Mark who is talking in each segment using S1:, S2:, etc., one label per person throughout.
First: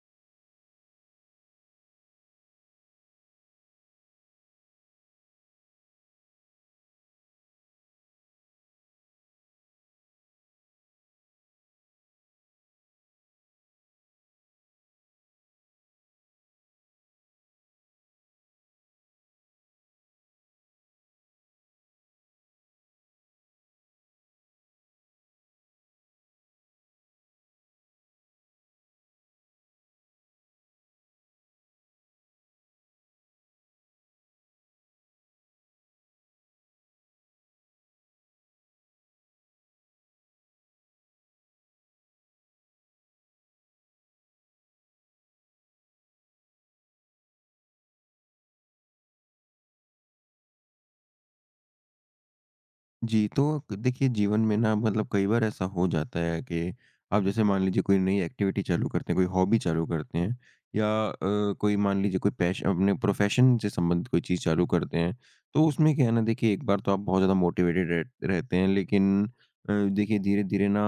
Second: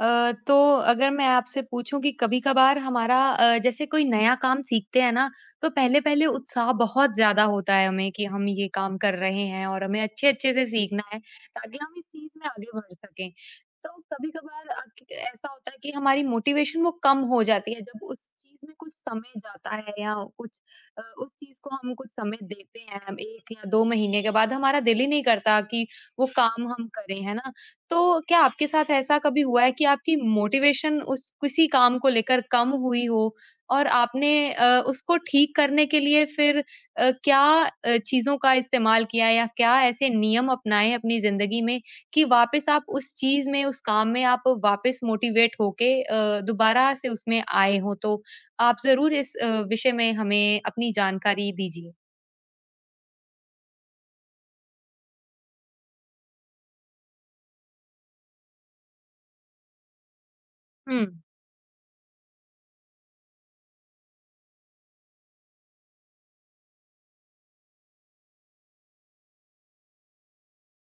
S1: तो अगर मैं आपसे पूछूं कि कभी-कभार हमारा जैसे कोई नया काम सीखते हैं ना तो पहले-पहले उत्साह बहुत ज्यादा होता है हमें कि हम ये काम कर रहे हैं और हमें अच्छे-अच्छे से सीखना है ताकि हम इस चीज में आगे बढ़ सकें। तो कभी-कभार ऐसा होता है कि हमारी मोटिवेशन वो कम हो जाती है जब उस चीज में कुछ समय जाता है या कुछ उस चीज को हम कुछ समय देते हैं हम 1 या 2 महीने के बाद हमारा दिल ही नहीं करता कि वो काम हम करें, है ना? तो क्या आपके साथ ऐसा कभी हुआ है कि आपकी मोटिवेशन उस किसी काम को लेकर कम हुई हो और आपने उसको ठीक करने के लिए फिर क्या चीज़ों का इस्तेमाल किया या क्या ऐसे नियम अपनाए अपनी ज़िंदगी में कि वापस आप उस चीज़ में, उस काम में आप वापस मोटिवेट होके दोबारा से उसमें आए हों? तो आप ज़रूर इस विषय में हमें अपनी जानकारी दीजिए।
S2: जी, तो देखिए जीवन में ना मतलब कई बार ऐसा हो जाता है कि आप जैसे मान लीजिए कोई नई एक्टिविटी चालू करते हैं, कोई हॉबी चालू करते हैं या
S1: हुँ।
S2: कोई मान लीजिए कोई पैशन अपने प्रोफेशन से संबंधित कोई चीज़ चालू करते हैं। तो उसमें क्या है ना देखिए एक बार तो आप बहुत ज़्यादा मोटिवेटेड रह रहते हैं लेकिन देखिए धीरे-धीरे ना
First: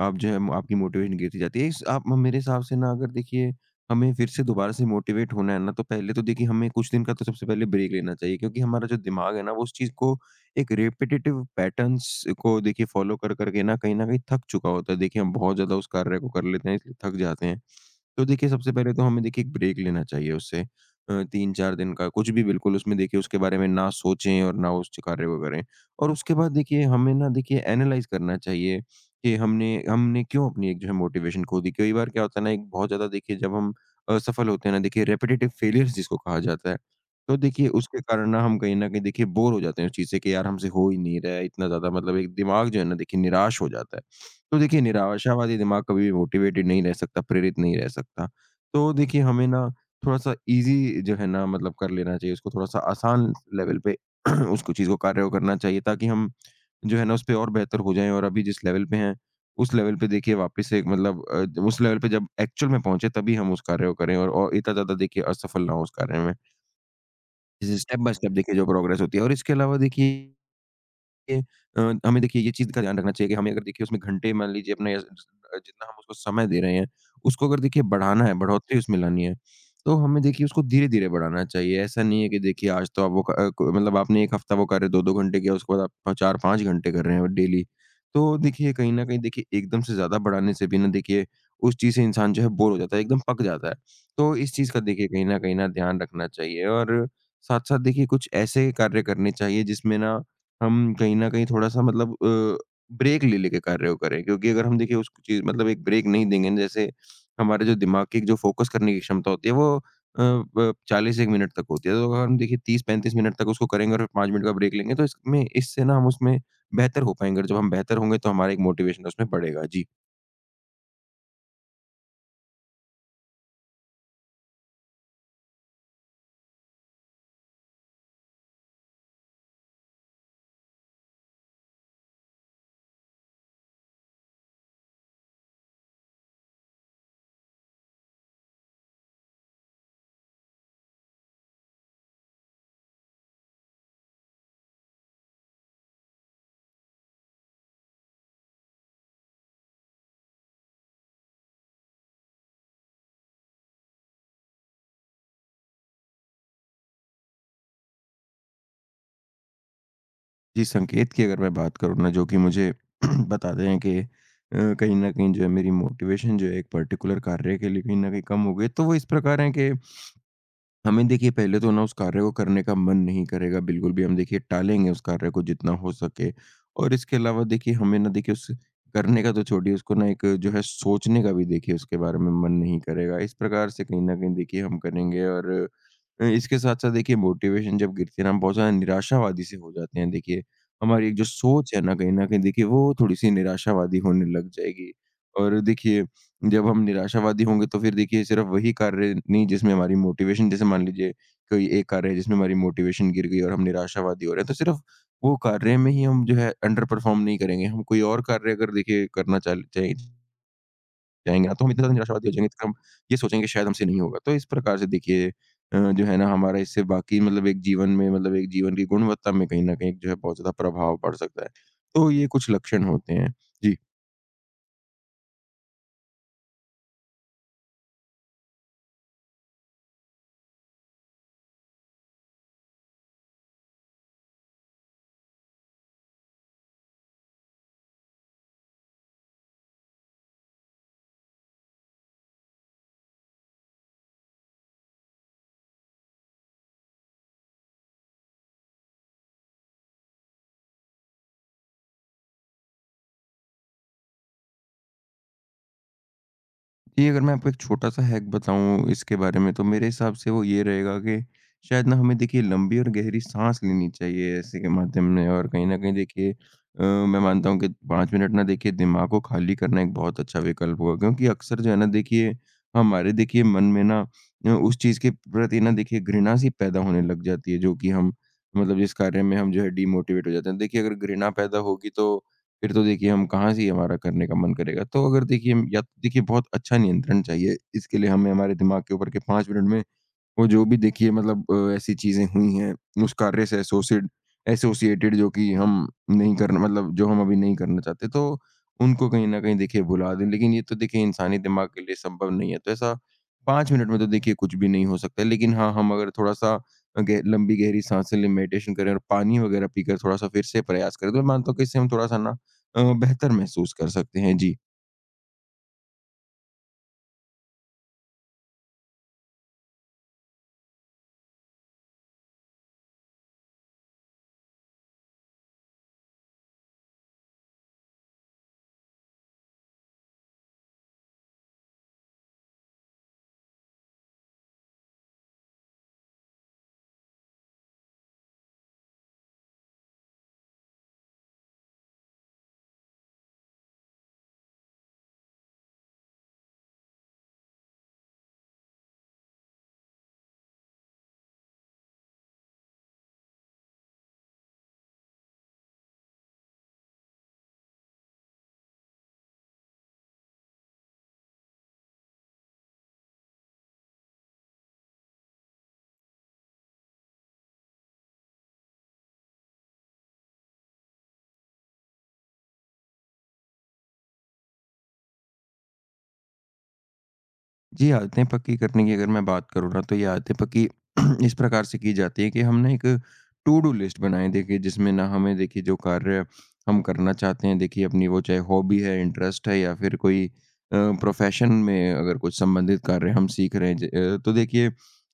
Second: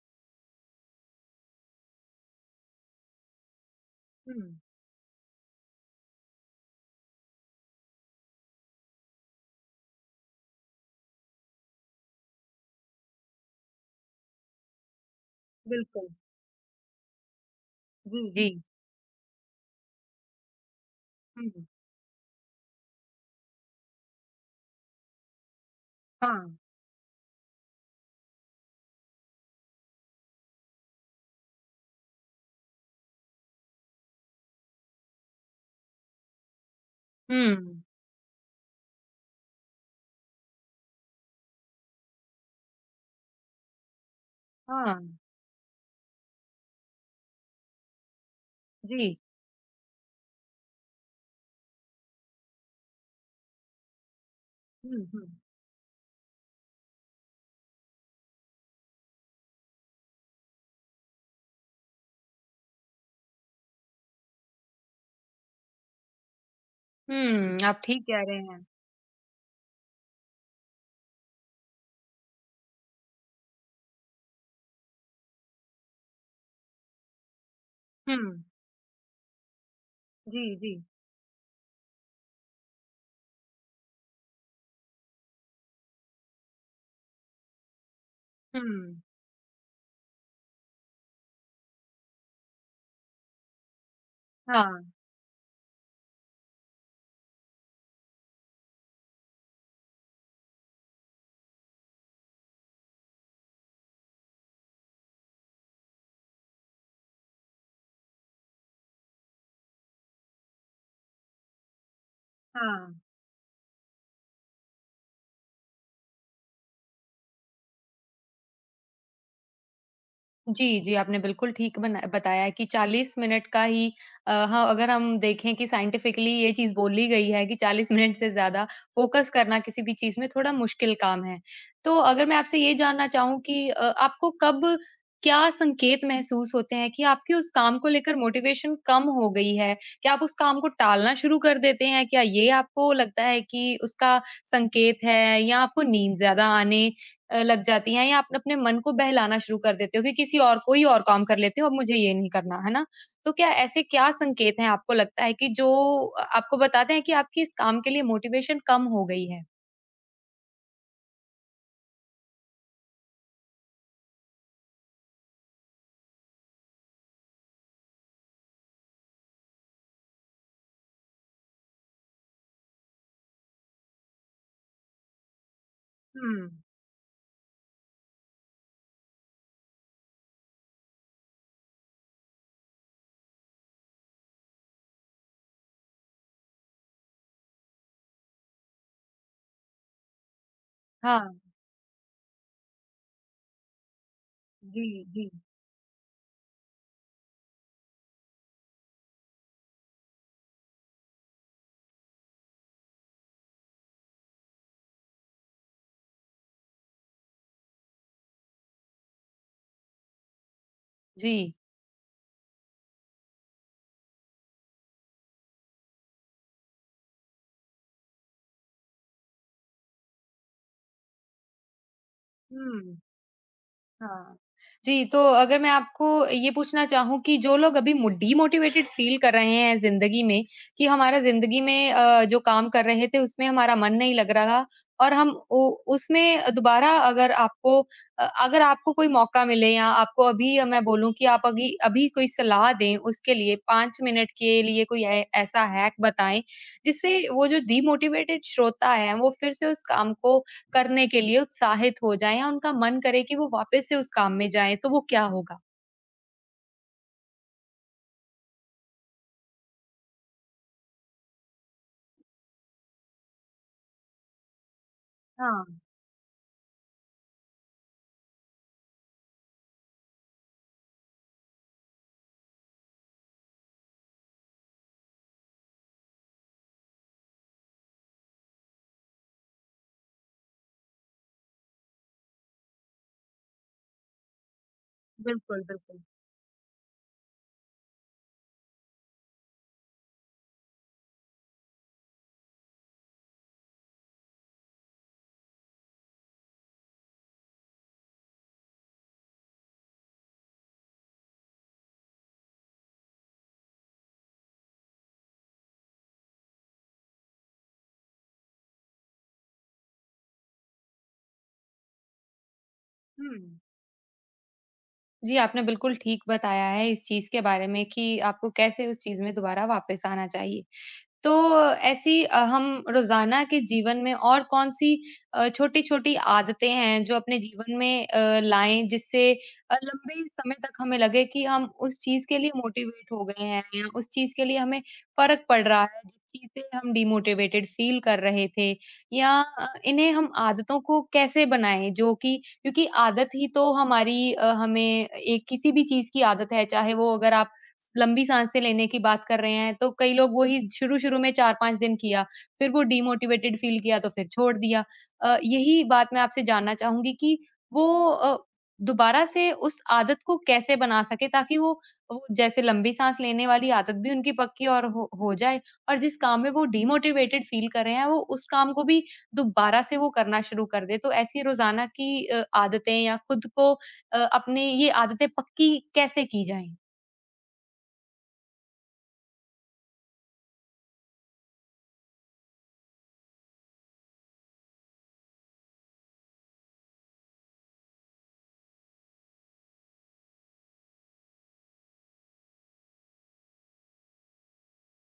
S2: आप जो है आपकी मोटिवेशन गिरती जाती है। इस आप मेरे हिसाब से ना अगर देखिए हमें फिर
S1: हुँ।
S2: से दोबारा से मोटिवेट होना है ना तो पहले तो देखिए हमें कुछ दिन का तो सबसे पहले ब्रेक लेना चाहिए, क्योंकि हमारा जो दिमाग है ना वो उस चीज़ को एक रिपिटेटिव पैटर्न्स को देखिए फॉलो कर करके ना कहीं न कहीं थक चुका होता है। देखिए हम बहुत ज़्यादा उस
S1: बिल्कुल।
S2: कार्य को कर लेते हैं इसलिए थक जाते हैं।
S1: जी,
S2: तो
S1: जी।
S2: देखिए
S1: जी।
S2: सबसे पहले तो हमें देखिए एक ब्रेक लेना चाहिए, उससे
S1: हुँ।
S2: 3-4 दिन का कुछ भी, बिल्कुल उसमें देखिए उसके बारे में ना सोचें और ना उस कार्य को करें। और उसके बाद
S1: हाँ।
S2: देखिए हमें ना देखिए एनालाइज़ करना चाहिए कि हमने हमने क्यों अपनी एक जो है मोटिवेशन खो दी। कई बार क्या होता है ना, एक बहुत ज़्यादा देखिए जब हम असफल होते हैं ना देखिए रिपिटेटिव फेलियर्स जिसको कहा जाता है। तो देखिए,
S1: हुँ।
S2: उसके कारण ना हम कहीं न कहीं देखिए बोर हो जाते हैं उस चीज़ से कि यार हमसे हो ही नहीं रहा है, इतना ज़्यादा मतलब एक दिमाग जो है ना देखिए निराश हो जाता है। तो देखिए
S1: हाँ।
S2: निराशावादी दिमाग कभी भी मोटिवेटेड नहीं रह सकता, प्रेरित नहीं रह सकता। तो
S1: जी।
S2: देखिए हमें ना थोड़ा-सा ईज़ी जो है ना मतलब कर लेना चाहिए, उसको थोड़ा-सा आसान लेवल पे उसको, चीज़ को,
S1: हुँ,
S2: कार्य
S1: हुँ।
S2: को करना चाहिए, ताकि हम जो है ना उसपे और बेहतर हो जाएँ, और अभी जिस लेवल पे हैं, उस लेवल पे देखिए वापस से एक मतलब उस लेवल पे जब एक्चुअल में पहुँचे तभी हम उस कार्य को करें, और इतना ज़्यादा देखिए असफल ना हों उस कार्य में।
S1: हुँ, आप
S2: स्टेप
S1: ठीक
S2: बाय
S1: कह
S2: स्टेप
S1: रहे
S2: देखिए
S1: हैं।
S2: जो प्रोग्रेस होती है, और इसके अलावा देखिए ये हमें देखिए ये चीज़ का ध्यान रखना चाहिए कि हमें अगर देखिए उसमें घंटे मान लीजिए अपने जितना हम उसको समय दे रहे हैं, उसको अगर देखिए
S1: हुँ।
S2: बढ़ाना है, बढ़ोतरी उसमें लानी है, तो हमें
S1: जी,
S2: देखिए उसको
S1: जी।
S2: धीरे-धीरे बढ़ाना चाहिए। ऐसा नहीं है कि देखिए आज तो आप वो क अ, क मतलब आपने 1 हफ्ता वो कार्य 2-2 घंटे किया, उसके बाद आप 4-5 घंटे कर रहे हैं डेली। तो देखिए कहीं
S1: हुँ।
S2: न कहीं देखिए एकदम से ज़्यादा बढ़ाने से भी ना देखिए उस चीज़ से इंसान जो है बोर हो जाता है, एकदम पक जाता है। तो इस चीज़ का
S1: हाँ,
S2: देखिए कहीं न कहीं ना ध्यान रखना चाहिए, और साथ-साथ देखिए कुछ ऐसे कार्य करने चाहिए जिसमें ना हम कहीं न कहीं थोड़ा-सा मतलब ब्रेक ले लेके कार्य को करें, क्योंकि अगर हम देखिए उस चीज़ मतलब एक ब्रेक नहीं देंगे ना जैसे हमारे जो दिमाग की जो फ़ोकस करने की क्षमता होती है वो अ, ब 40 1 मिनट तक होती है। तो अगर हम देखिए
S1: हाँ।
S2: 30-35 मिनट तक उसको करेंगे और 5 मिनट का ब्रेक लेंगे तो इसमें, इससे ना हम उसमें बेहतर हो पाएँगे, और जब हम बेहतर होंगे तो हमारा एक मोटिवेशन उसमें बढ़ेगा। जी।
S1: जी, जी, आपने बिल्कुल ठीक बना बताया कि 40 मिनट का ही हाँ, अगर हम देखें कि साइंटिफिकली ये चीज़ बोली गई है कि 40 मिनट से ज़्यादा फ़ोकस करना किसी भी चीज़ में थोड़ा मुश्किल काम है। तो अगर मैं आपसे ये जानना चाहूँ कि आपको कब क्या संकेत महसूस होते हैं कि आपके उस काम को लेकर मोटिवेशन कम हो गई है? क्या आप उस काम को टालना शुरू कर देते हैं? क्या ये आपको लगता है कि उसका संकेत है या आपको नींद ज़्यादा आने लग जाती हैं या आप अपने मन को बहलाना शुरू कर देते हो कि किसी और कोई और काम कर लेते हो, अब मुझे ये नहीं करना, है ना? तो क्या ऐसे क्या संकेत हैं आपको लगता है कि जो आपको बताते हैं कि आपकी इस काम के लिए मोटिवेशन कम हो गई है?
S2: जी, संकेत की अगर मैं बात करूँ ना जो कि मुझे बताते हैं कि कहीं न कहीं जो है मेरी मोटिवेशन जो है एक पर्टिकुलर कार्य के लिए कहीं न कहीं कम हो गई है। तो वो इस प्रकार है कि हमें देखिए पहले तो ना उस कार्य को करने का मन नहीं करेगा, बिल्कुल भी हम देखिए टालेंगे उस कार्य को जितना हो सके।
S1: हुँ।
S2: और इसके अलावा देखिए हमें ना देखिए उस करने का तो छोड़िए, उसको ना एक जो है सोचने का भी देखिए उसके बारे में मन नहीं करेगा, इस प्रकार से कहीं ना कहीं देखिए हम करेंगे। और इसके साथ साथ देखिए मोटिवेशन जब गिरती है ना हम बहुत ज्यादा निराशावादी से हो जाते हैं, देखिए हमारी एक जो
S1: हाँ।
S2: सोच है ना कहीं देखिए वो थोड़ी सी निराशावादी होने लग
S1: जी,
S2: जाएगी।
S1: जी।
S2: और देखिए जब हम निराशावादी होंगे तो फिर देखिए सिर्फ वही कार्य नहीं जिसमें हमारी मोटिवेशन, जैसे मान लीजिए कोई एक कार्य है जिसमें हमारी मोटिवेशन गिर गई और हम निराशावादी हो रहे हैं, तो सिर्फ वो कार्य में ही हम जो है अंडर परफॉर्म नहीं करेंगे, हम कोई और कार्य अगर देखिए करना चाहेंगे
S1: जी।
S2: ना तो हम इतना ज्यादा निराशावादी हो जाएंगे तो हम ये सोचेंगे कि शायद हमसे नहीं होगा। तो इस प्रकार से देखिए जो है ना हमारा इससे बाकी मतलब एक जीवन में, मतलब एक जीवन की गुणवत्ता में कहीं ना कहीं जो है बहुत ज्यादा प्रभाव पड़ सकता है। तो ये कुछ लक्षण
S1: हुँ।
S2: होते हैं। जी।
S1: हाँ। जी, तो अगर मैं आपको ये पूछना चाहूँ कि जो लोग अभी मो डिमोटिवेटेड फ़ील कर रहे हैं ज़िंदगी में, कि हमारा ज़िंदगी में जो काम कर रहे थे उसमें हमारा मन नहीं लग रहा और हम उ उसमें दोबारा अगर आपको अगर आपको कोई मौका मिले या आपको अभी मैं बोलूँ कि आप अगी अभी कोई सलाह दें उसके लिए 5 मिनट के लिए कोई ऐ ऐसा हैक बताएँ, जिससे वो जो डिमोटिवेटेड श्रोता है वो फिर से उस काम को करने के लिए उत्साहित हो जाएँ या उनका मन करे कि वो वापस से उस काम में जाएँ, तो वो क्या होगा?
S2: जी, अगर मैं आपको एक छोटा-सा हैक बताऊँ इसके बारे में, तो मेरे हिसाब से वो ये रहेगा कि शायद ना हमें देखिए लंबी और गहरी साँस लेनी चाहिए ऐसे के माध्यम में। और
S1: हाँ,
S2: कहीं न कहीं देखिए मैं मानता हूँ कि 5 मिनट ना देखिए दिमाग को खाली करना एक बहुत अच्छा विकल्प होगा, क्योंकि अक्सर जो है ना देखिए हमारे देखिए मन में ना उस चीज़ के प्रति ना देखिए घृणा-सी पैदा होने लग जाती है जो कि हम, मतलब जिस कार्य में हम जो है डीमोटिवेट हो जाते हैं। देखिए अगर घृणा पैदा होगी तो फिर तो देखिए हम कहाँ से ही, हमारा करने का मन करेगा। तो अगर देखिए
S1: बिल्कुल,
S2: हम या तो
S1: बिल्कुल।
S2: देखिए बहुत अच्छा नियंत्रण चाहिए, इसके लिए हमें हमारे दिमाग के ऊपर के 5 मिनट में वो जो भी देखिए मतलब ऐसी चीज़ें हुई हैं, उस कार्य से एसोसिएटेड, जो कि हम नहीं करना, मतलब जो हम अभी नहीं करना चाहते, तो उनको कहीं न कहीं देखिए भुला दें। लेकिन ये तो देखिए इंसानी दिमाग के लिए संभव नहीं है, तो ऐसा 5 मिनट में तो देखिए कुछ भी नहीं हो सकता है। लेकिन हाँ, हम अगर थोड़ा-सा गह लंबी गहरी साँसें लें, मेडिटेशन करें और पानी वगैरह पीकर थोड़ा-सा फिर से प्रयास करें, तो मैं मानता हूँ कि इससे हम थोड़ा-सा ना बेहतर
S1: हुँ।
S2: महसूस कर सकते हैं। जी।
S1: जी, आपने बिल्कुल ठीक बताया है इस चीज़ के बारे में कि आपको कैसे उस चीज़ में दोबारा वापस आना चाहिए। तो ऐसी हम रोज़ाना के जीवन में और कौन-सी छोटी-छोटी आदतें हैं जो अपने जीवन में लाएँ जिससे लंबे समय तक हमें लगे कि हम उस चीज़ के लिए मोटिवेट हो गए हैं या उस चीज़ के लिए हमें फ़र्क पड़ रहा है, जिस चीज़ से हम डिमोटिवेटेड फ़ील कर रहे थे या इन्हें हम आदतों को कैसे बनाएँ जो कि क्योंकि आदत ही तो हमारी हमें एक किसी भी चीज़ की आदत है, चाहे वो अगर आप लंबी साँसें लेने की बात कर रहे हैं, तो कई लोग वही शुरू-शुरू में 4-5 दिन किया, फिर वो डिमोटिवेटेड फ़ील किया तो फिर छोड़ दिया। यही बात मैं आपसे जानना चाहूँगी कि वो दोबारा से उस आदत को कैसे बना सकें ताकि वो जैसे लंबी साँस लेने वाली आदत भी उनकी पक्की और हो जाए और जिस काम में वो डिमोटिवेटेड फ़ील कर रहे हैं, वो उस काम को भी दोबारा से वो करना शुरू कर दें। तो ऐसी रोज़ाना की आदतें या खुद को अपने ये आदतें पक्की कैसे की जाएँ?
S2: जी, आदतें पक्की करने की अगर मैं बात करूँ ना, तो ये आदतें पक्की इस प्रकार से की जाती है कि हम ना एक टू डू लिस्ट बनाएँ, देखिए जिसमें ना हमें देखिए जो कार्य हम करना चाहते हैं देखिए अपनी, वो चाहे हॉबी है, इंटरेस्ट है, या फिर कोई प्रोफ़ेशन में अगर कुछ संबंधित कार्य हम सीख रहे हैं, तो देखिए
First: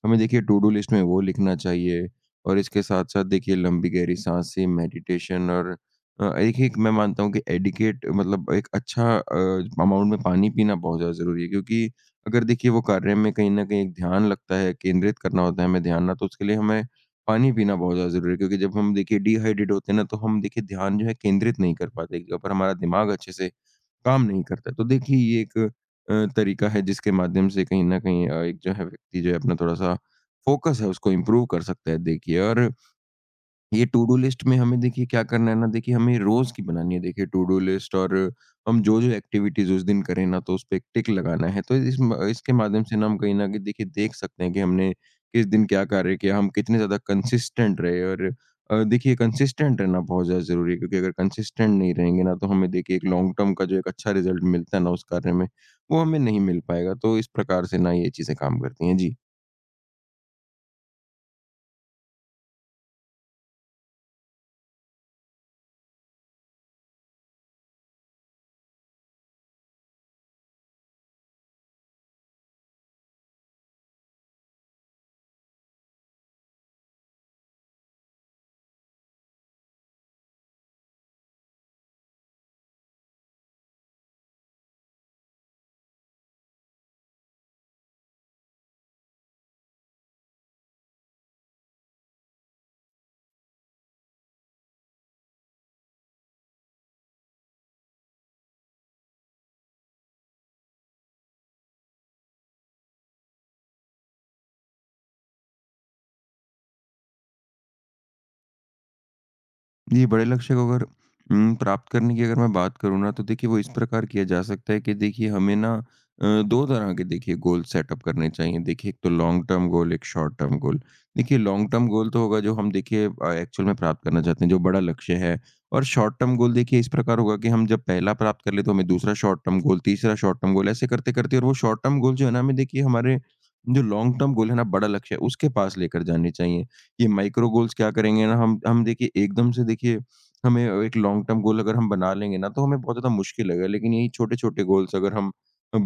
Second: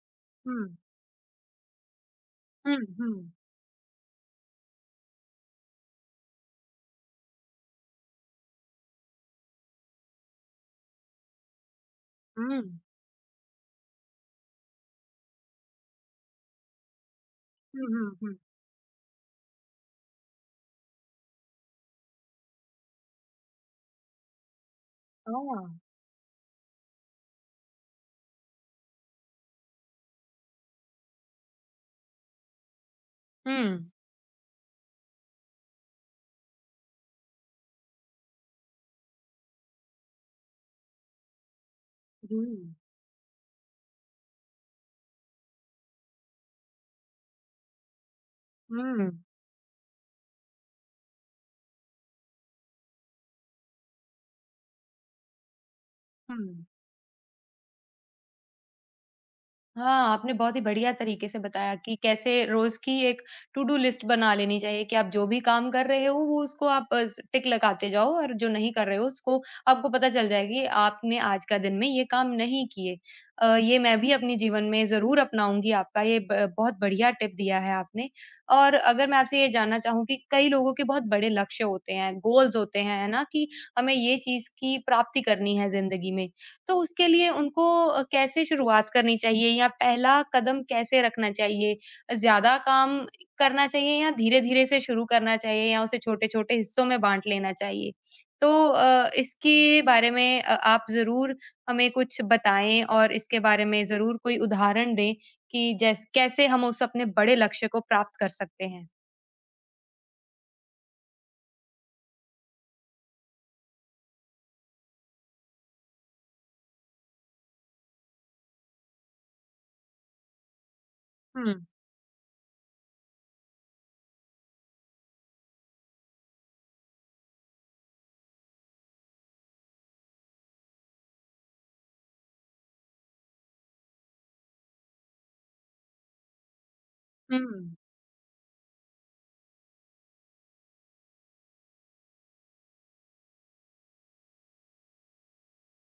S2: हमें देखिए टू डू लिस्ट में वो लिखना चाहिए। और इसके
S1: Mm, hmm.
S2: साथ-साथ देखिए लंबी गहरी साँसें, मेडिटेशन और एक एक मैं मानता हूँ कि एडिकेट मतलब एक अच्छा अमाउंट में पानी पीना बहुत ज़्यादा ज़रूरी है, क्योंकि अगर देखिए
S1: Mm.
S2: वो कार्य में कहीं न कहीं एक ध्यान लगता है, केंद्रित करना होता है हमें ध्यान ना, तो उसके लिए हमें पानी पीना
S1: Mm,
S2: बहुत
S1: hmm,
S2: ज़्यादा ज़रूरी
S1: hmm.
S2: है, क्योंकि जब हम देखिए डिहाइड्रेट होते हैं ना, तो हम देखिए ध्यान जो है केंद्रित नहीं कर पाते एक जगह पर, हमारा दिमाग अच्छे से काम नहीं करता। तो देखिए ये एक
S1: Oh.
S2: तरीका है जिसके माध्यम से कहीं न कहीं एक जो है व्यक्ति जो है अपना थोड़ा-सा फ़ोकस है उसको इम्प्रूव कर सकता है देखिए। और ये
S1: Mm,
S2: टू डू लिस्ट में हमें देखिए क्या करना है ना, देखिए हमें रोज की बनानी है देखिए टू डू लिस्ट, और हम जो जो एक्टिविटीज उस दिन करें ना तो उस पे एक टिक लगाना है। तो इस इसके
S1: mm,
S2: माध्यम से ना हम कहीं ना कहीं देखिए देख सकते हैं कि हमने किस दिन क्या कार्य किया, हम कितने ज्यादा कंसिस्टेंट रहे। और देखिए
S1: mm,
S2: कंसिस्टेंट रहना बहुत ज्यादा जरूरी है, क्योंकि अगर कंसिस्टेंट नहीं रहेंगे ना तो हमें देखिए एक लॉन्ग टर्म का जो एक अच्छा रिजल्ट मिलता है ना उस कार्य में, वो हमें नहीं मिल
S1: hmm.
S2: पाएगा। तो इस प्रकार से ना ये चीजें काम करती हैं। जी।
S1: हाँ, आपने बहुत ही बढ़िया तरीके से बताया कि कैसे रोज़ की एक टू डू लिस्ट बना लेनी चाहिए कि आप जो भी काम कर रहे हो वो उसको आप अ, स टिक लगाते जाओ और जो नहीं कर रहे हो उसको आपको पता चल जाएगा कि आपने आज का दिन में ये काम नहीं किए। ये मैं भी अपने जीवन में ज़रूर अपनाऊँगी आपका ये ब बहुत बढ़िया टिप दिया है आपने। और अगर मैं आपसे ये जानना चाहूँ कि कई लोगों के बहुत बड़े लक्ष्य होते हैं, गोल्स होते हैं, है ना? कि हमें ये चीज़ की प्राप्ति करनी है ज़िंदगी में। तो उसके लिए उनको कैसे शुरुआत करनी चाहिए या पहला कदम कैसे रखना चाहिए? ज़्यादा काम करना चाहिए या धीरे-धीरे से शुरू करना चाहिए या उसे छोटे-छोटे हिस्सों में बाँट लेना चाहिए? तो इसके बारे में आप ज़रूर हमें कुछ बताएँ और इसके बारे में ज़रूर कोई उदाहरण दें कि जैस कैसे हम उस अपने बड़े लक्ष्य को प्राप्त कर सकते हैं?
S2: जी, बड़े लक्ष्य को अगर प्राप्त करने की अगर मैं बात करूँ ना, तो देखिए वो इस प्रकार किया जा सकता है कि देखिए हमें ना 2 तरह के देखिए गोल सेटअप करने चाहिए। देखिए एक तो लॉन्ग टर्म गोल, एक शॉर्ट टर्म गोल। देखिए
S1: हुँ,
S2: लॉन्ग टर्म गोल तो होगा जो हम देखिए एक्चुअल में प्राप्त करना चाहते हैं, जो बड़ा लक्ष्य है। और शॉर्ट टर्म गोल देखिए इस प्रकार होगा कि हम जब पहला प्राप्त कर ले तो हमें दूसरा शॉर्ट टर्म गोल, तीसरा शॉर्ट टर्म गोल ऐसे करते-करते, और वो शॉर्ट टर्म गोल जो है ना हमें देखिए हमारे जो लॉन्ग टर्म गोल है ना, बड़ा लक्ष्य है, उसके पास लेकर जाने चाहिए। ये
S1: हुँ,
S2: माइक्रो गोल्स क्या करेंगे ना, हम देखिए एकदम से देखिए हमें एक लॉन्ग टर्म गोल अगर हम बना लेंगे ना तो हमें बहुत ज़्यादा मुश्किल लगेगा, लेकिन यही छोटे-छोटे गोल्स अगर हम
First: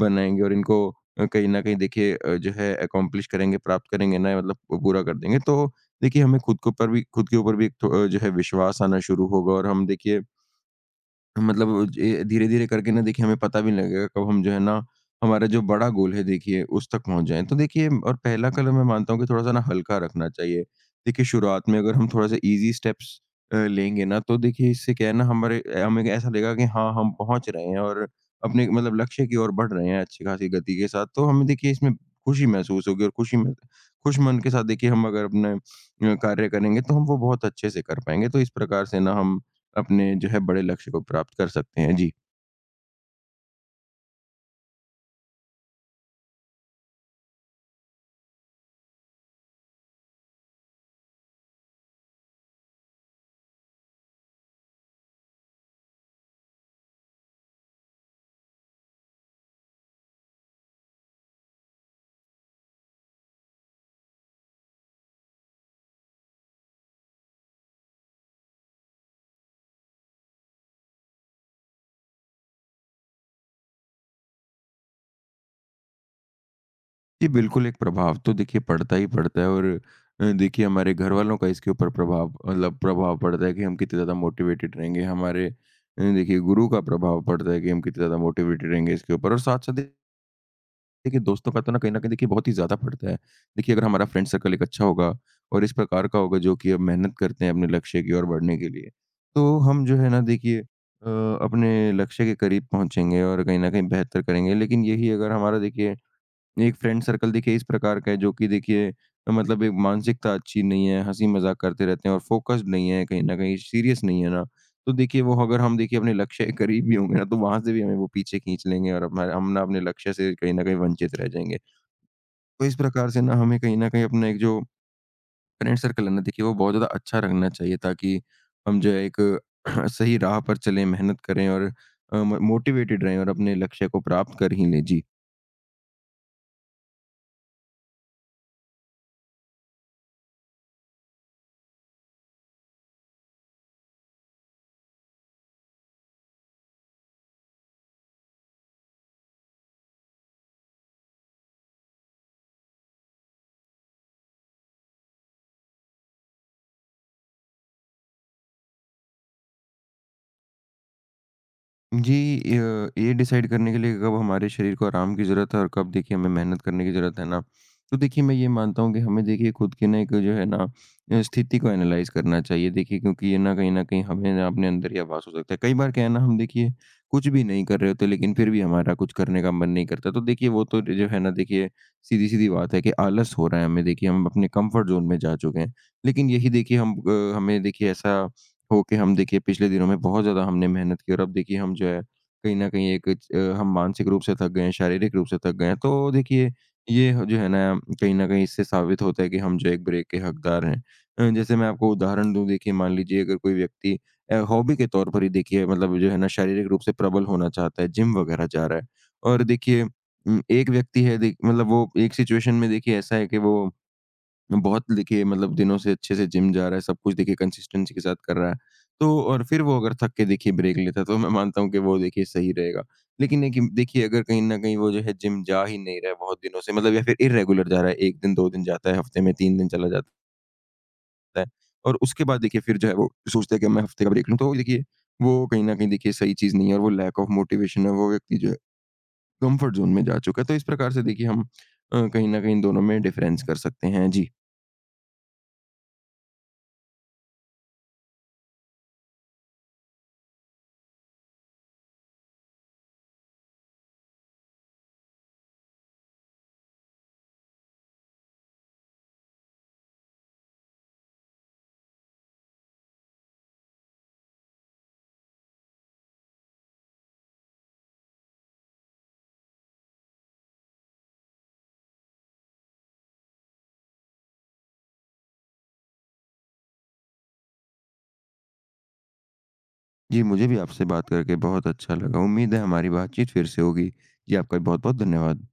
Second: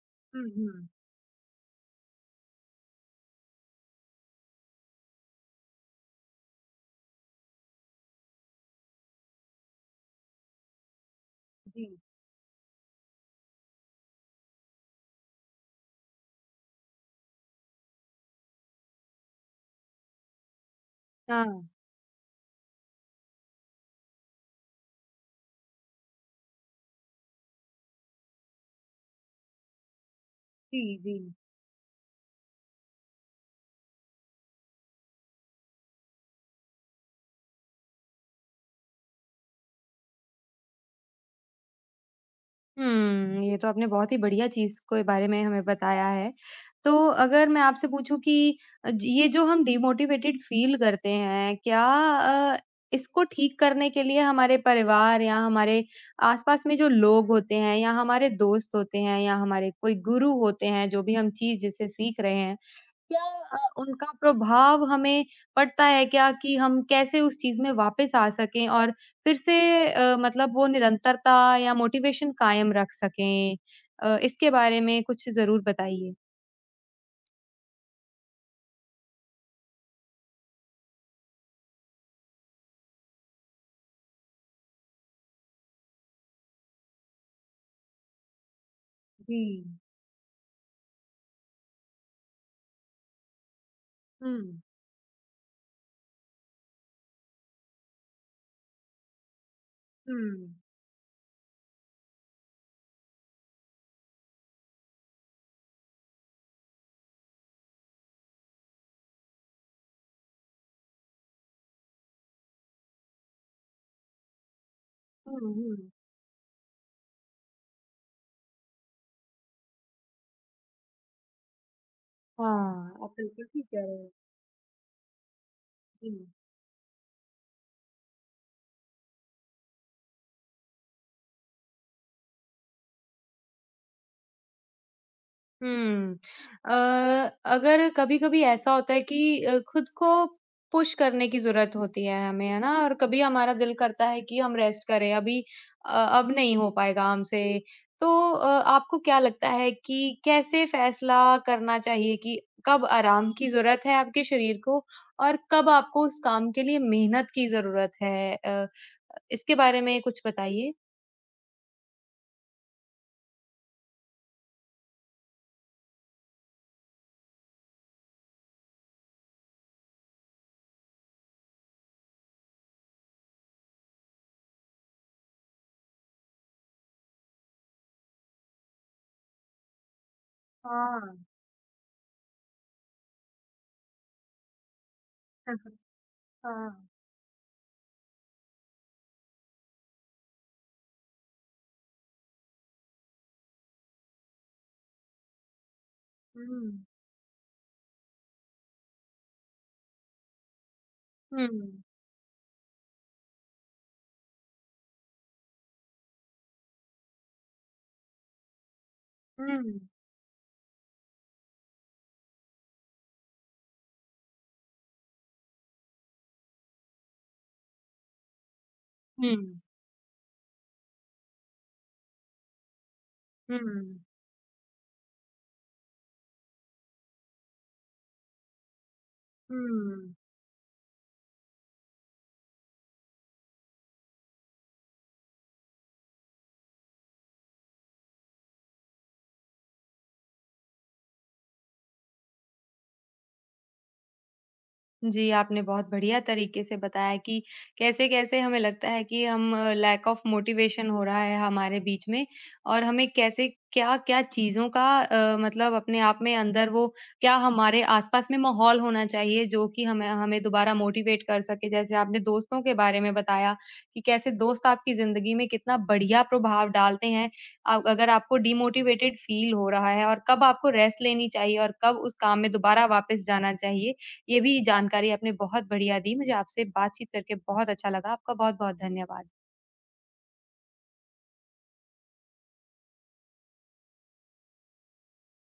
S2: बनाएँगे
S1: हुँ,
S2: और इनको
S1: हुँ,
S2: कहीं न कहीं देखिए जो है अकॉम्प्लिश करेंगे, प्राप्त करेंगे ना मतलब पूरा कर देंगे तो देखिए हमें खुद के ऊपर भी खुद के ऊपर भी एक जो है विश्वास आना शुरू होगा और हम देखिए मतलब
S1: जी।
S2: जे धीरे-धीरे करके ना देखिए हमें पता भी नहीं लगेगा कब हम जो है ना, हमारा जो बड़ा गोल है देखिए उस तक पहुँच जाएँ। तो देखिए और पहला कदम मैं मानता हूँ कि थोड़ा-सा ना हल्का रखना चाहिए। देखिए
S1: हाँ।
S2: शुरुआत में अगर हम थोड़ा-सा ईज़ी स्टेप्स लेंगे ना तो देखिए इससे क्या है ना हमारे हमें ऐसा लगेगा कि हाँ, हम पहुँच रहे हैं और अपने मतलब लक्ष्य की ओर बढ़ रहे हैं अच्छी खासी गति
S1: जी,
S2: के साथ।
S1: जी।
S2: तो हमें देखिए इसमें खुशी महसूस होगी और खुशी में खुश मन के साथ देखिए हम अगर अपने कार्य करेंगे तो हम वो बहुत अच्छे से कर पाएँगे। तो इस प्रकार से ना हम अपने जो है बड़े लक्ष्य को प्राप्त कर सकते हैं। जी।
S1: हुँ, ये तो आपने बहुत ही बढ़िया चीज़ के बारे में हमें बताया है। तो अगर मैं आपसे पूछूँ कि अ, ज ये जो हम डिमोटिवेटेड फ़ील करते हैं, क्या अ, इसको ठीक करने के लिए हमारे परिवार या हमारे आस-पास में जो लोग होते हैं या हमारे दोस्त होते हैं या हमारे कोई गुरु होते हैं, जो भी हम चीज़ जिससे सीख रहे हैं क्या उनका प्रभाव हमें पड़ता है क्या कि हम कैसे उस चीज़ में वापस आ सकें और फिर से मतलब वो निरंतरता या मोटिवेशन कायम रख सकें? इसके बारे में कुछ ज़रूर बताइए।
S2: जी, बिल्कुल एक प्रभाव तो देखिए पड़ता ही पड़ता है और देखिए हमारे घरवालों का इसके ऊपर प्रभाव मतलब प्रभाव पड़ता है कि हम कितने ज़्यादा मोटिवेटेड रहेंगे। हमारे देखिए गुरु का प्रभाव पड़ता है कि हम कितने ज़्यादा मोटिवेटेड रहेंगे इसके ऊपर
S1: जी।
S2: और साथ-साथ देखिए, दोस्तों का तो ना कहीं न कहीं देखिए बहुत ही ज़्यादा पड़ता है। देखिए, अगर हमारा फ्रेंड सर्कल
S1: हुँ,
S2: एक अच्छा होगा और इस प्रकार का होगा जो कि अब मेहनत करते हैं अपने लक्ष्य की ओर बढ़ने के लिए, तो हम जो है ना
S1: हुँ,
S2: देखिए अपने लक्ष्य के करीब पहुँचेंगे और कहीं न कहीं बेहतर करेंगे। लेकिन यही अगर हमारा देखिए एक फ्रेंड सर्कल देखिए इस प्रकार का है जो कि देखिए मतलब एक मानसिकता अच्छी नहीं है, हँसी-मज़ाक करते रहते हैं और फ़ोकस्ड नहीं है, कहीं न कहीं सीरियस नहीं है ना, तो देखिए वो
S1: हुँ,
S2: अगर हम
S1: हुँ।
S2: देखिए अपने लक्ष्य के करीब भी होंगे ना, तो वहाँ से भी हमें वो पीछे खींच लेंगे और हमारा हम ना अपने लक्ष्य से कहीं न कहीं वंचित रह जाएँगे। तो इस
S1: हाँ।
S2: प्रकार
S1: आप
S2: से ना
S1: बिल्कुल
S2: हमें
S1: ठीक
S2: कहीं
S1: कह
S2: न
S1: रहे
S2: कहीं
S1: हैं।
S2: अपना एक जो फ्रेंड सर्कल
S1: जी।
S2: है ना देखिए वो बहुत ज़्यादा अच्छा रखना चाहिए, ताकि हम जो है एक सही राह पर चलें, मेहनत करें और अ, म मोटिवेटेड रहें और अपने लक्ष्य को प्राप्त कर ही लें। जी।
S1: हुँ। अ, अगर कभी-कभी ऐसा होता है कि खुद को पुश करने की ज़रूरत होती है हमें, है ना? और कभी हमारा दिल करता है कि हम रेस्ट करें, अभी अ, अब नहीं हो पाएगा हमसे। तो अ, आपको क्या लगता है कि कैसे फैसला करना चाहिए कि कब आराम की ज़रूरत है आपके शरीर को और कब आपको उस काम के लिए मेहनत की ज़रूरत है? इसके बारे में कुछ बताइए।
S2: जी, ये डिसाइड करने के लिए कब हमारे शरीर को आराम की ज़रूरत है और कब देखिए हमें मेहनत करने की ज़रूरत है ना, तो देखिए मैं ये मानता हूँ कि हमें देखिए खुद की ना एक जो है ना स्थिति को एनालाइज़ करना चाहिए, देखिए क्योंकि ये ना कहीं न कहीं हमें ना अपने अंदर ही आभास हो सकता है। कई बार क्या है ना, हम देखिए कुछ भी नहीं कर रहे होते लेकिन फिर भी हमारा कुछ करने का मन नहीं करता। तो देखिए वो तो जो
S1: हाँ।
S2: है ना देखिए सीधी-सीधी बात है कि आलस हो रहा है, हमें देखिए हम अपने कम्फर्ट ज़ोन में जा चुके हैं। लेकिन यही देखिए
S1: हाँ।
S2: हमें देखिए ऐसा होके हम देखिए पिछले दिनों में बहुत ज़्यादा हमने मेहनत की और अब देखिए हम जो है कहीं न कहीं एक हम मानसिक रूप से थक गए हैं, शारीरिक रूप से थक गए हैं। तो देखिए
S1: हुँ।
S2: ये ह जो है ना कहीं न कहीं इससे साबित होता है कि हम जो है एक ब्रेक के हकदार हैं। जैसे मैं
S1: हुँ।
S2: आपको उदाहरण दूँ, देखिए मान लीजिए अगर कोई व्यक्ति हॉबी के तौर पर ही देखिए मतलब जो है ना शारीरिक रूप से प्रबल होना चाहता है, जिम वगैरह जा रहा है और
S1: हुँ।
S2: देखिए एक व्यक्ति है देख मतलब वो एक सिचुएशन में देखिए ऐसा है कि वो बहुत देखिए मतलब दिनों से अच्छे से जिम जा रहा है, सब कुछ देखिए कंसिस्टेंसी के साथ कर रहा है। तो
S1: हुँ।
S2: और फिर वो अगर थक के देखिए ब्रेक लेता है, तो मैं मानता हूँ कि वो देखिए सही रहेगा। लेकिन है
S1: हुँ,
S2: कि देखिए अगर कहीं न कहीं वो जो है जिम जा ही नहीं रहा है बहुत दिनों से मतलब या फिर इर्रेगुलर जा रहा है, 1 दिन, 2 दिन जाता है, हफ्ते में 3 दिन चला जाता
S1: हुँ।
S2: है और उसके बाद देखिए फिर जो है वो सोचता है कि मैं हफ्ते का ब्रेक लूँ। तो देखिए वो कहीं न कहीं देखिए सही चीज़ नहीं है और वो लैक ऑफ मोटिवेशन है, वो व्यक्ति जो है कंफर्ट ज़ोन में जा चुका है। तो इस प्रकार से देखिए हम कहीं न कहीं इन दोनों में डिफरेंस कर सकते हैं। जी।
S1: जी, आपने बहुत बढ़िया तरीके से बताया कि कैसे-कैसे हमें लगता है कि हम लैक ऑफ मोटिवेशन हो रहा है हमारे बीच में और हमें कैसे क्या-क्या चीज़ों का मतलब अपने आप में अंदर वो क्या हमारे आस-पास में माहौल होना चाहिए जो कि हमें हमें दोबारा मोटिवेट कर सके। जैसे आपने दोस्तों के बारे में बताया कि कैसे दोस्त आपकी ज़िंदगी में कितना बढ़िया प्रभाव डालते हैं। अगर आपको डिमोटिवेटेड फ़ील हो रहा है और कब आपको रेस्ट लेनी चाहिए और कब उस काम में दोबारा वापस जाना चाहिए। ये भी जानकारी आपने बहुत बढ़िया दी। मुझे आपसे बातचीत करके बहुत अच्छा लगा। आपका बहुत-बहुत धन्यवाद।
S2: जी, मुझे भी आपसे बात करके बहुत अच्छा लगा। उम्मीद है हमारी बातचीत फिर से होगी। जी, आपका भी बहुत-बहुत धन्यवाद।